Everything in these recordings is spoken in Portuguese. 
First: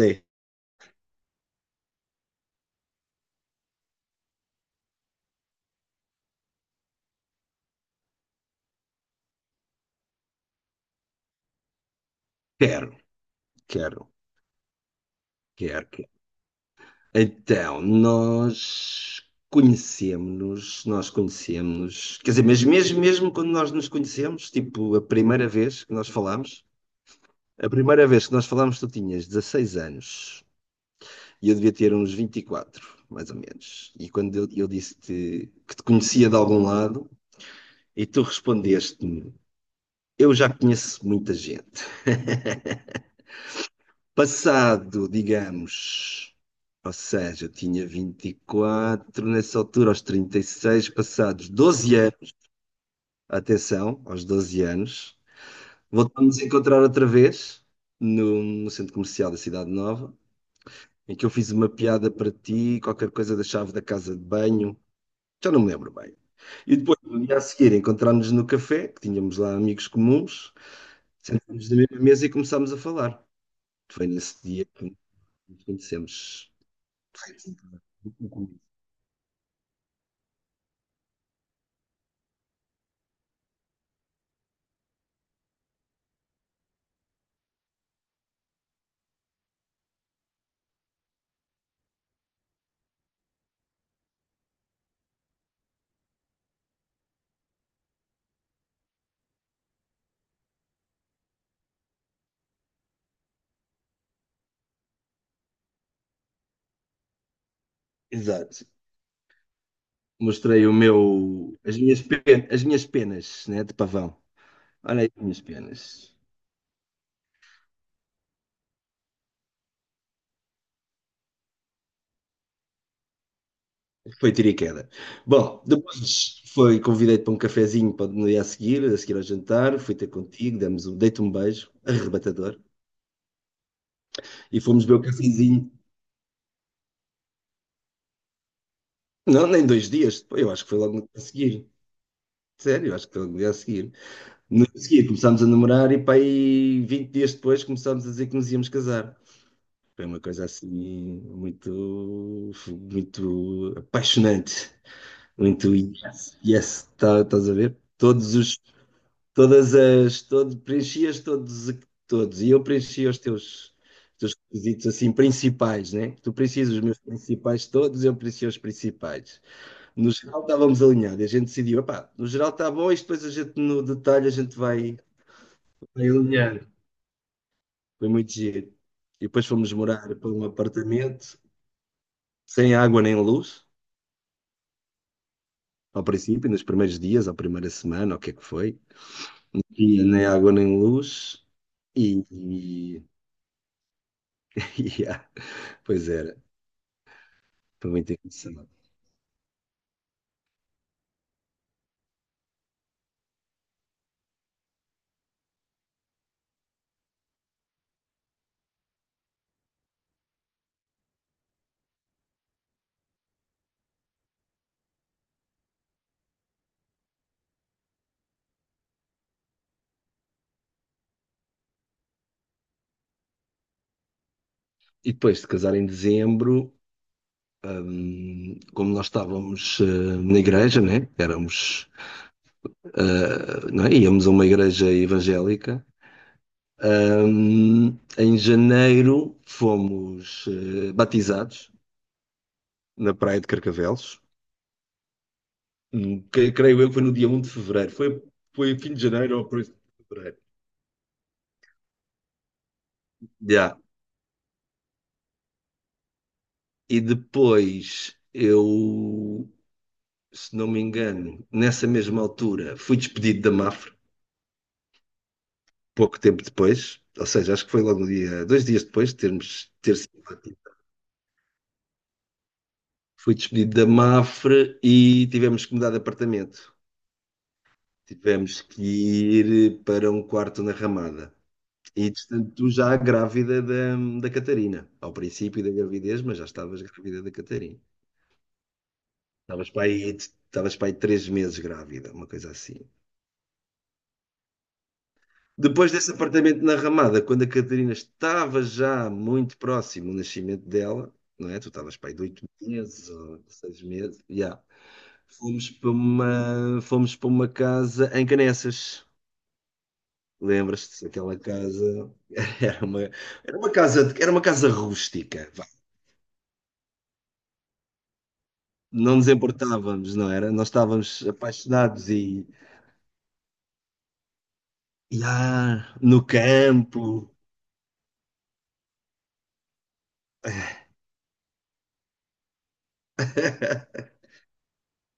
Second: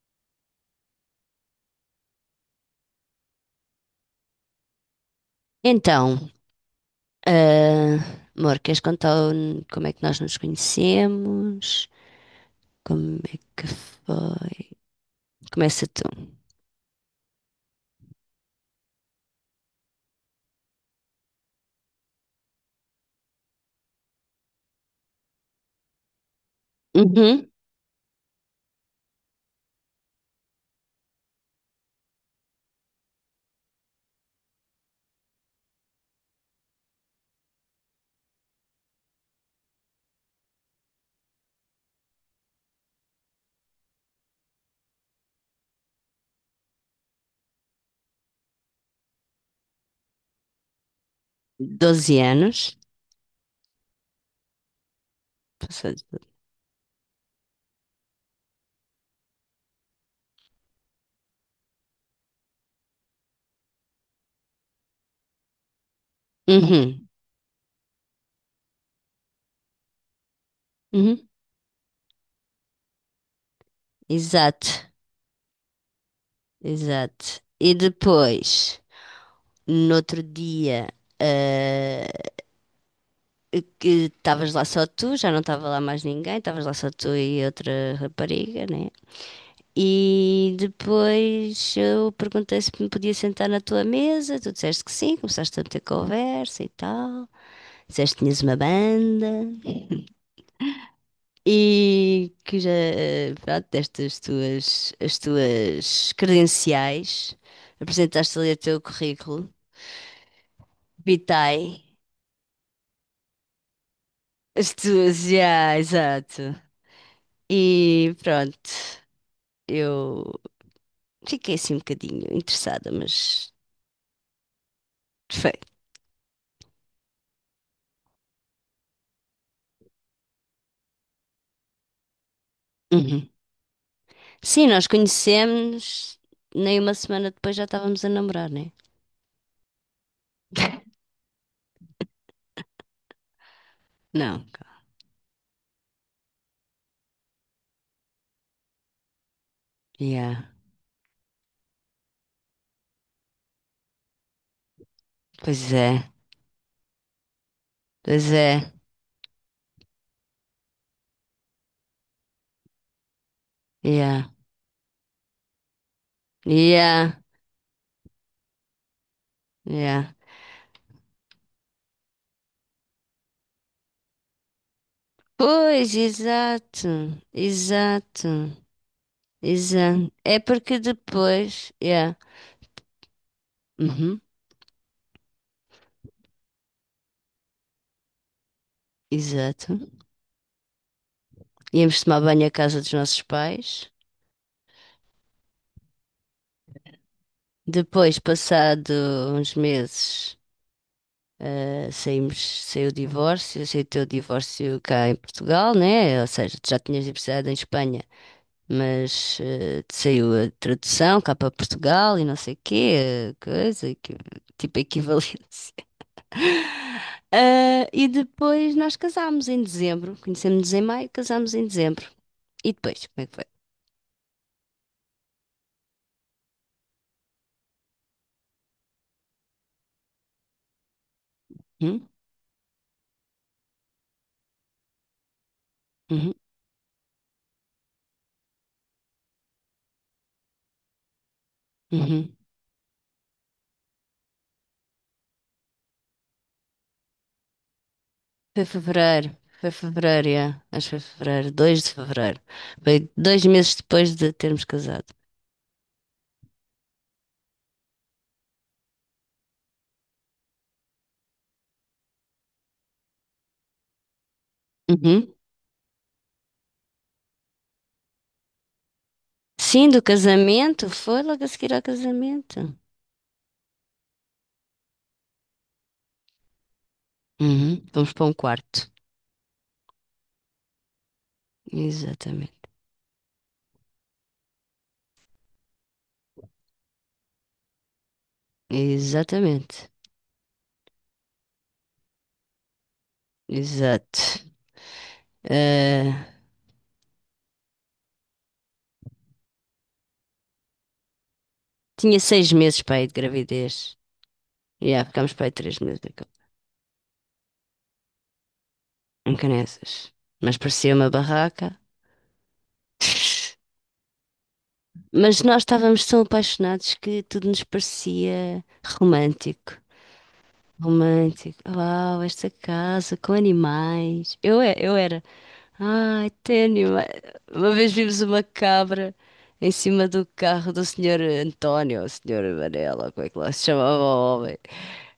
Lê. Então, ah, amor, queres contar como é que nós nos conhecemos? Quero, Como é que quero, foi? Começa tu. quero. Então, nós conhecemos-nos, nós conhecemos, quer dizer, mas mesmo, mesmo quando nós nos conhecemos, tipo, Uhum. a primeira vez que nós falámos, tu tinhas 16 anos e eu devia ter uns 24, mais ou menos. E quando eu disse-te que te conhecia de algum lado, e tu respondeste-me, eu já conheço muita gente. Passado, digamos, ou seja, eu tinha 24 nessa altura, aos 36, passados doze 12 anos, anos. atenção, aos doze anos, Passou de. voltamos a encontrar outra vez no centro comercial da Cidade Nova, em que eu fiz uma piada para ti, qualquer coisa da chave da casa de banho, já não me lembro bem. E depois, Uhum. no dia a seguir, encontrámos-nos no café, que tínhamos lá amigos comuns, Uhum. sentámos na mesma mesa e começámos a falar. Foi nesse dia Exato, que nos conhecemos. exato. E depois, no outro dia, ah, que estavas lá só tu, já não estava lá mais ninguém, estavas lá só tu e outra rapariga, né? E depois eu perguntei se me podia sentar na tua mesa, tu disseste que sim, começaste a ter conversa e tal, disseste que tinhas uma banda e que já, pronto, deste as tuas credenciais, apresentaste ali o Exato. teu currículo, Mostrei as vitae, minhas, as minhas penas, né, de pavão. as Olha aí tuas, as minhas já, penas. exato. E pronto, eu fiquei assim um bocadinho interessada, mas Foi tiro e queda. foi. Bom, convidei-te para um cafezinho para no dia a seguir ao jantar, fui ter contigo, dei-te um beijo, arrebatador, e Sim, fomos nós beber o cafezinho. conhecemos, nem uma semana depois já estávamos a namorar, né? Não, nem dois dias depois, eu acho que foi logo no dia a seguir. Sério, eu acho que foi logo no dia a seguir. Não. No dia a seguir começámos a namorar e para aí 20 dias depois começámos a dizer que nos íamos casar. Foi uma Yeah. coisa assim muito, muito apaixonante, Pois muito é. yes, yes, estás a ver? Pois Todos os, é. todas as, todo, preenchias todos, e eu preenchia Yeah. teus requisitos assim principais, né? Tu precisas os meus Yeah. principais todos, eu preenchia os principais. No Yeah. geral estávamos alinhados, a gente decidiu, epá, no geral está bom, e depois a gente no detalhe a gente Pois, vai alinhando. exato. Foi Exato. muito giro. E depois fomos Exato. morar para É um porque apartamento depois. Yeah. sem água nem luz. Uhum. Ao princípio, nos primeiros dias, à primeira semana, o que é que foi, Exato. e nem água nem luz, Íamos tomar e, banho à casa dos e, nossos pais. e pois era, foi muito Depois, engraçado. passado uns meses. Saímos, saiu o divórcio, aceitou o divórcio cá em Portugal, né? Ou seja, tu já tinhas divorciado em Espanha, mas saiu a tradução cá para Portugal e não sei o quê, coisa, tipo equivalência. Ah, e depois nós casámos em dezembro, conhecemos-nos em maio, casámos em dezembro. E depois, como é que foi? E depois de casar em dezembro, como nós estávamos na igreja, né? Éramos, Hum? Não é? Íamos a uma igreja evangélica. Uhum, Hum, em janeiro fomos batizados uhum. na Praia de Carcavelos. Creio eu que foi no dia um de fevereiro. Foi fim de janeiro ou por Foi isso de fevereiro, fevereiro. yeah. Acho que foi fevereiro, 2 de fevereiro. Foi dois meses Já. depois de termos casado. E depois eu, se não me engano, nessa mesma altura fui despedido da Mafre Uhum. pouco tempo depois, ou seja, acho que foi logo no dia, dois dias depois de Sim, ter do sido batido. casamento. Foi logo a seguir ao casamento. Fui despedido da Mafre e tivemos que mudar de apartamento. Uhum. Vamos para um Tivemos que quarto. ir para um quarto na Ramada. E Exatamente. entretanto, já da Catarina, ao princípio da gravidez, mas já estavas grávida da Catarina. Exatamente. Estavas para aí três meses grávida, uma coisa assim. Exato. Depois desse Ah, apartamento na Ramada, quando a Catarina estava já muito próximo do nascimento dela, não é? Tu estavas pai tinha de oito seis meses para aí meses de ou seis gravidez. meses, já. E yeah, ficámos para aí três meses em Fomos para uma casa em Canessas. em Caneças. Mas parecia Lembras-te uma daquela barraca. casa? Era uma, era uma casa Mas rústica. nós Vá. estávamos tão apaixonados que tudo nos parecia Não nos romântico. importávamos, não era? Nós estávamos Romântico. apaixonados Uau, e, esta casa com animais. Eu, eu era. No Ai, ténio. campo. Uma vez vimos uma cabra em cima do carro do senhor António, ou senhor Varela, ou como é que lá se chamava o homem.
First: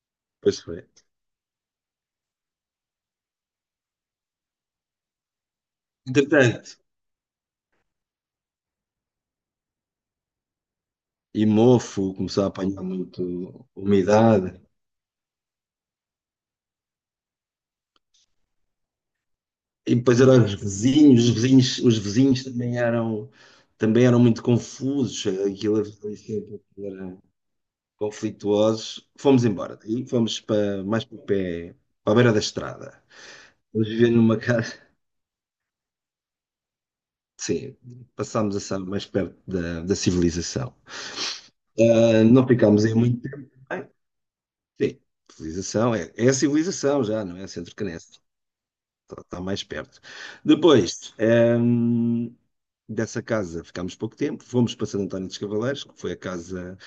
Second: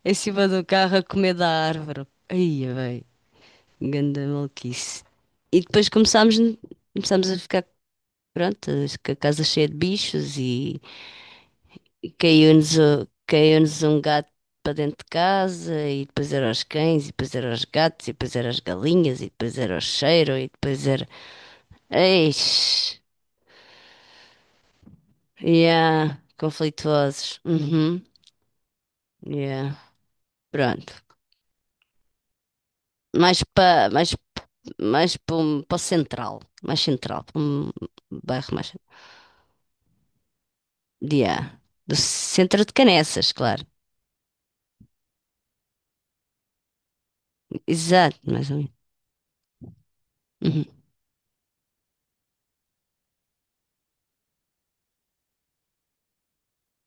Em cima Pois do foi. carro a comer da árvore. Aí, bem, ganda maluquice. E depois começámos, Entretanto, começámos a ficar, pronto, com a casa cheia de bichos e e mofo, começou a apanhar muito caiu-nos um gato umidade. para dentro de casa e depois eram os cães e depois eram os gatos e depois eram as galinhas e depois era o E depois cheiro eram e os depois era... vizinhos, os vizinhos, os vizinhos, Eish. Também eram muito confusos, aquilo Yeah, ali sempre era conflituosos. Uhum. conflituosos. Fomos Yeah. embora, e fomos para, Pronto. mais para o pé, para a beira da estrada. Mais Fomos para mais, viver numa casa, mais para o central, mais central, para um sim, bairro passámos a mais estar mais perto da civilização. yeah. Do Ah, não centro de ficámos aí muito Canessas, tempo, claro. bem, sim, civilização, é a civilização já, não é centro Exato, canense. mais ou menos. Está mais perto. Uhum. Depois, dessa casa ficámos pouco tempo, fomos para Santo António dos Cavaleiros, que foi a casa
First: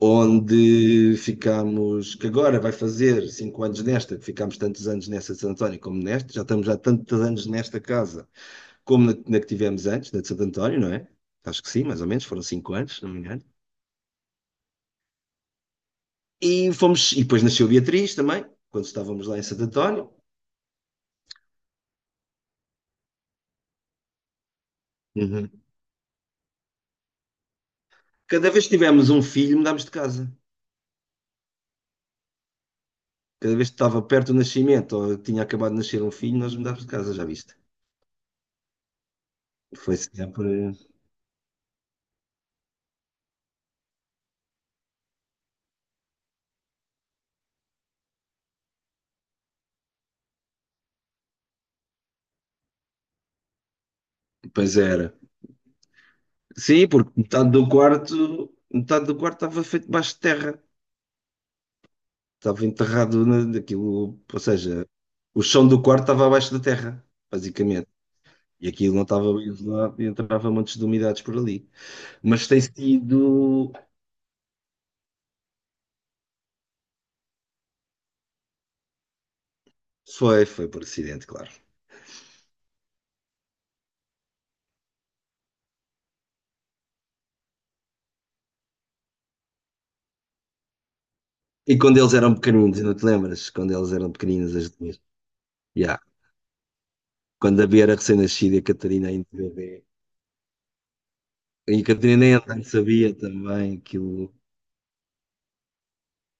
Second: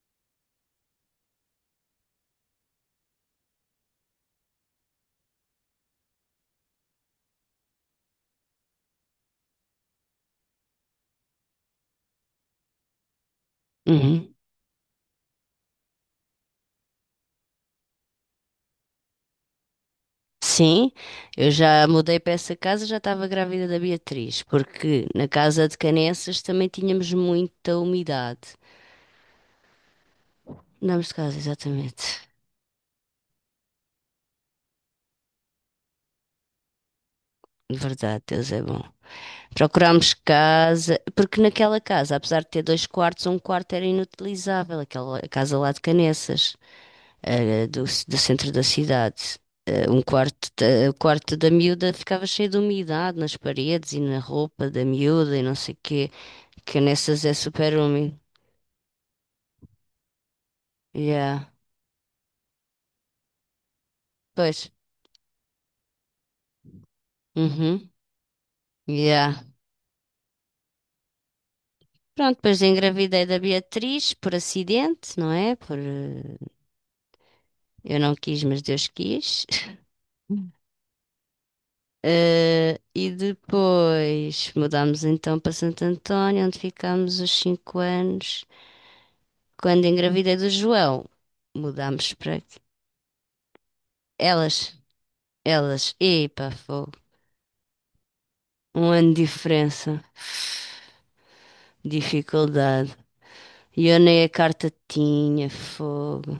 onde ficámos, que agora vai fazer cinco anos nesta, que ficámos tantos anos nessa de Santo António como nesta, já estamos há tantos anos nesta casa como na que tivemos antes, na de Santo António, não é? Acho que sim, mais ou menos, foram cinco anos, se não me engano. Uhum. E depois nasceu Beatriz também, quando estávamos lá em Santo António. Sim, eu já mudei para essa casa, já estava grávida da Beatriz, porque na Uhum. casa de Canessas também tínhamos muita Cada umidade. vez que tivemos um filho, mudámos de casa. Andámos de casa, exatamente. Cada vez que estava perto do nascimento ou tinha acabado de nascer um filho, nós mudávamos de casa, já viste? Verdade, Deus é bom. Foi Procurámos sempre. casa, porque naquela casa, apesar de ter dois quartos, um quarto era inutilizável, aquela casa lá de Canessas, do centro da cidade. Um quarto, o quarto da miúda ficava cheio de umidade nas paredes e na roupa Pois da era. miúda e não sei o quê. Sim, porque Canessas é super úmido. metade do quarto estava feito debaixo de terra. Yeah. Estava enterrado naquilo, ou Pois. seja, o chão do quarto estava abaixo da terra, Uhum. basicamente. E aquilo não estava Yeah. bem isolado e entrava montes de umidades por ali. Pronto, Mas depois tem engravidei da sido. Beatriz por acidente, não é? Por, eu não quis, mas Deus quis. Foi por acidente, claro. E depois mudámos então para Santo António, onde ficámos os cinco anos. Quando engravidei do João, E quando mudámos eles eram para aqui. pequeninos, não te lembras? Quando eles eram pequeninos, as Elas, duas. elas, Ya. epa, fogo. Quando a Bia era recém-nascida e a Um ano Catarina de ainda bebê. diferença, E a Catarina nem andar dificuldade. sabia também E eu nem a aquilo. carta tinha, fogo.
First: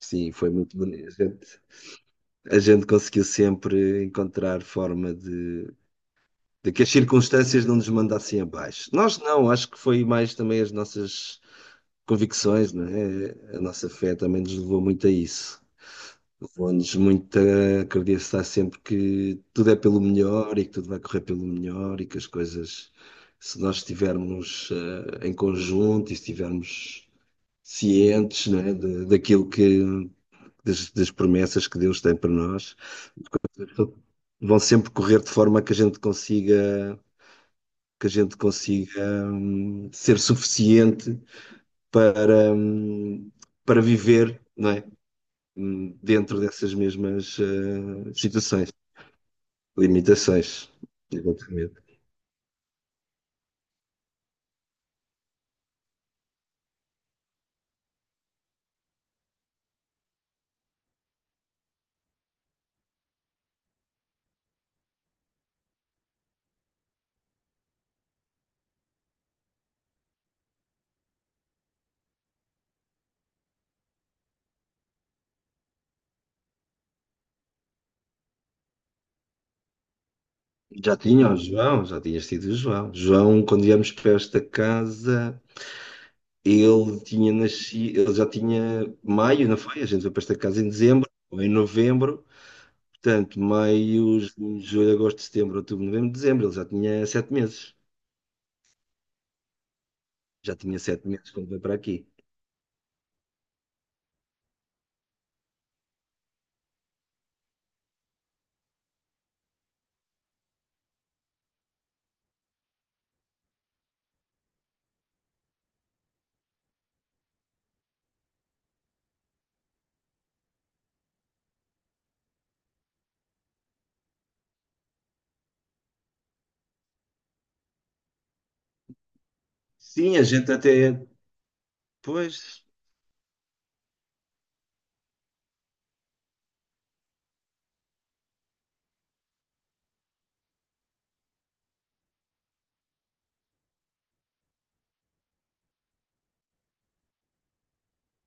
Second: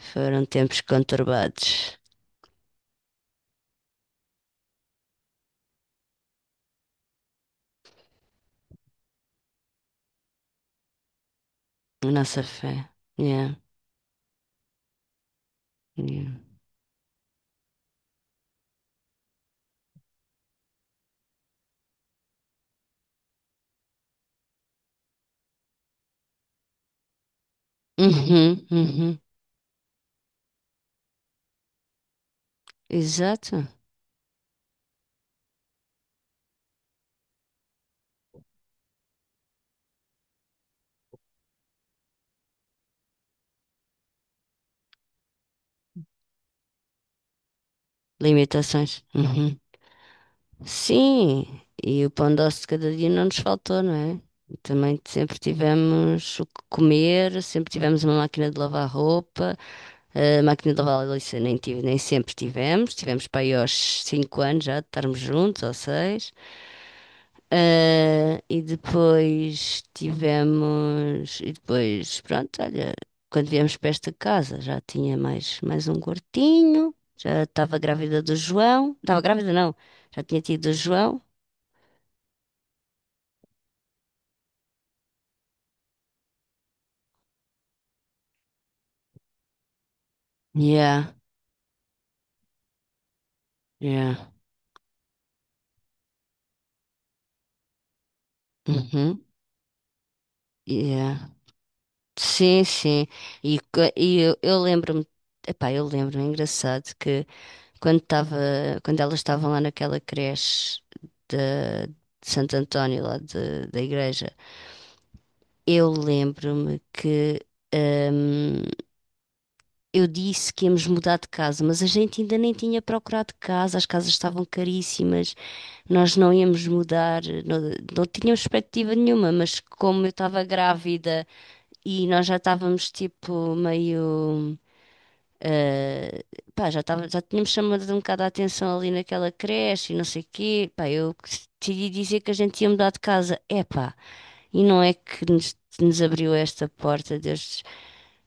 Sim, Foram foi muito tempos bonito. Conturbados. A gente conseguiu sempre encontrar forma de que as circunstâncias não nos mandassem abaixo. Nós não, acho que foi mais também as nossas A nossa fé. convicções, não Yeah, é? A nossa fé também nos levou muito a isso. yeah. Levou-nos muito a acreditar sempre que tudo é pelo melhor e que tudo vai correr pelo melhor e que as coisas, se nós estivermos em conjunto e estivermos cientes, Uhum, né, uhum. daquilo que, das promessas que Deus tem para nós, Exato. vão sempre correr de forma que que a gente consiga, ser suficiente para, hum, para viver, não é? Dentro dessas mesmas situações. Limitações. Uhum. Limitações, Sim, exatamente. e o pão doce de cada dia não nos faltou, não é? E também sempre tivemos o que comer, sempre tivemos uma máquina de lavar roupa, a máquina de lavar louça nem tive, nem sempre tivemos, tivemos para aí aos 5 anos já de estarmos juntos, ou 6. E depois tivemos, e depois, pronto, olha, quando viemos para esta casa já tinha mais, mais um gordinho, já estava grávida do João, estava grávida não, já tinha tido o Já João. tinha o João, já tinhas tido o João. João, quando íamos para esta casa, ele tinha nascido, ele já tinha maio, não foi? A gente foi para esta casa em dezembro Yeah, ou em novembro. Portanto, yeah, maio, junho, julho, agosto, setembro, outubro, novembro, dezembro. Ele já tinha sete meses. uhum, Já tinha sete yeah. meses quando veio para aqui. Sim, sim. E, e eu lembro-me, epá, eu lembro-me, é engraçado, que quando estava, quando elas estavam lá naquela creche da- de, Santo António, da igreja, eu lembro-me que hum, eu disse que íamos mudar de casa, mas a gente ainda nem tinha procurado casa, as casas estavam caríssimas, nós não íamos mudar, não, não tínhamos perspectiva nenhuma, mas como eu Sim, a estava gente até. grávida. E nós já Pois. estávamos tipo meio. eh, já tínhamos chamado um bocado a atenção ali naquela creche e não sei o quê. Pá, eu decidi dizer que a gente ia mudar de casa. Epá, e não é que nos abriu esta porta, Deus,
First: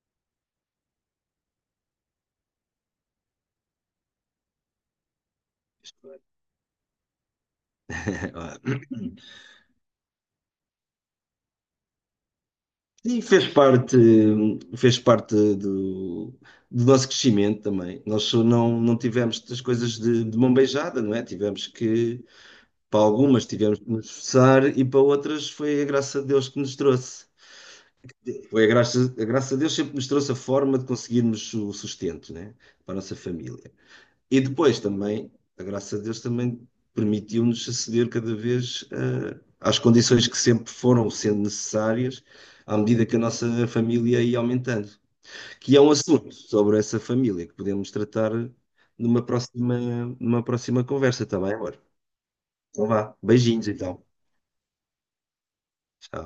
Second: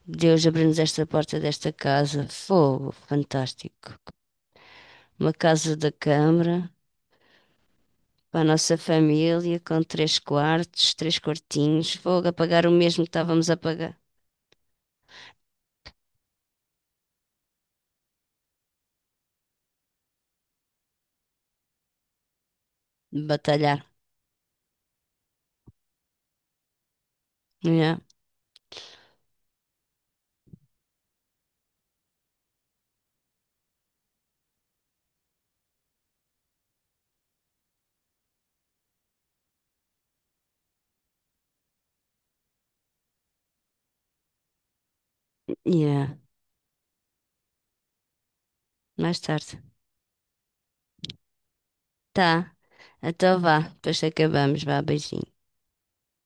Deus abriu-nos esta porta desta casa. Fogo, fantástico. Uma casa da Câmara. Para a nossa família, com três quartos, três quartinhos, fogo, a pagar o mesmo que Sim, estávamos a pagar. fez parte do nosso crescimento também. Nós só não, não tivemos as coisas de mão beijada, não é? Tivemos que, para algumas tivemos Batalhar. que nos esforçar e para outras foi a graça de Deus que nos trouxe. Yeah. Foi a graça de Deus sempre nos trouxe a forma de conseguirmos o sustento, né? Para a nossa família. E depois também, a graça de Deus também permitiu-nos aceder cada vez às condições que sempre foram sendo necessárias à medida que a nossa família ia aumentando. Que é um Yeah. assunto sobre essa família que podemos tratar Mais numa tarde. próxima, numa próxima conversa, está bem, amor? Tá. Então vá, Então vá. beijinhos então. Depois acabamos. Vá, beijinho. Tchau.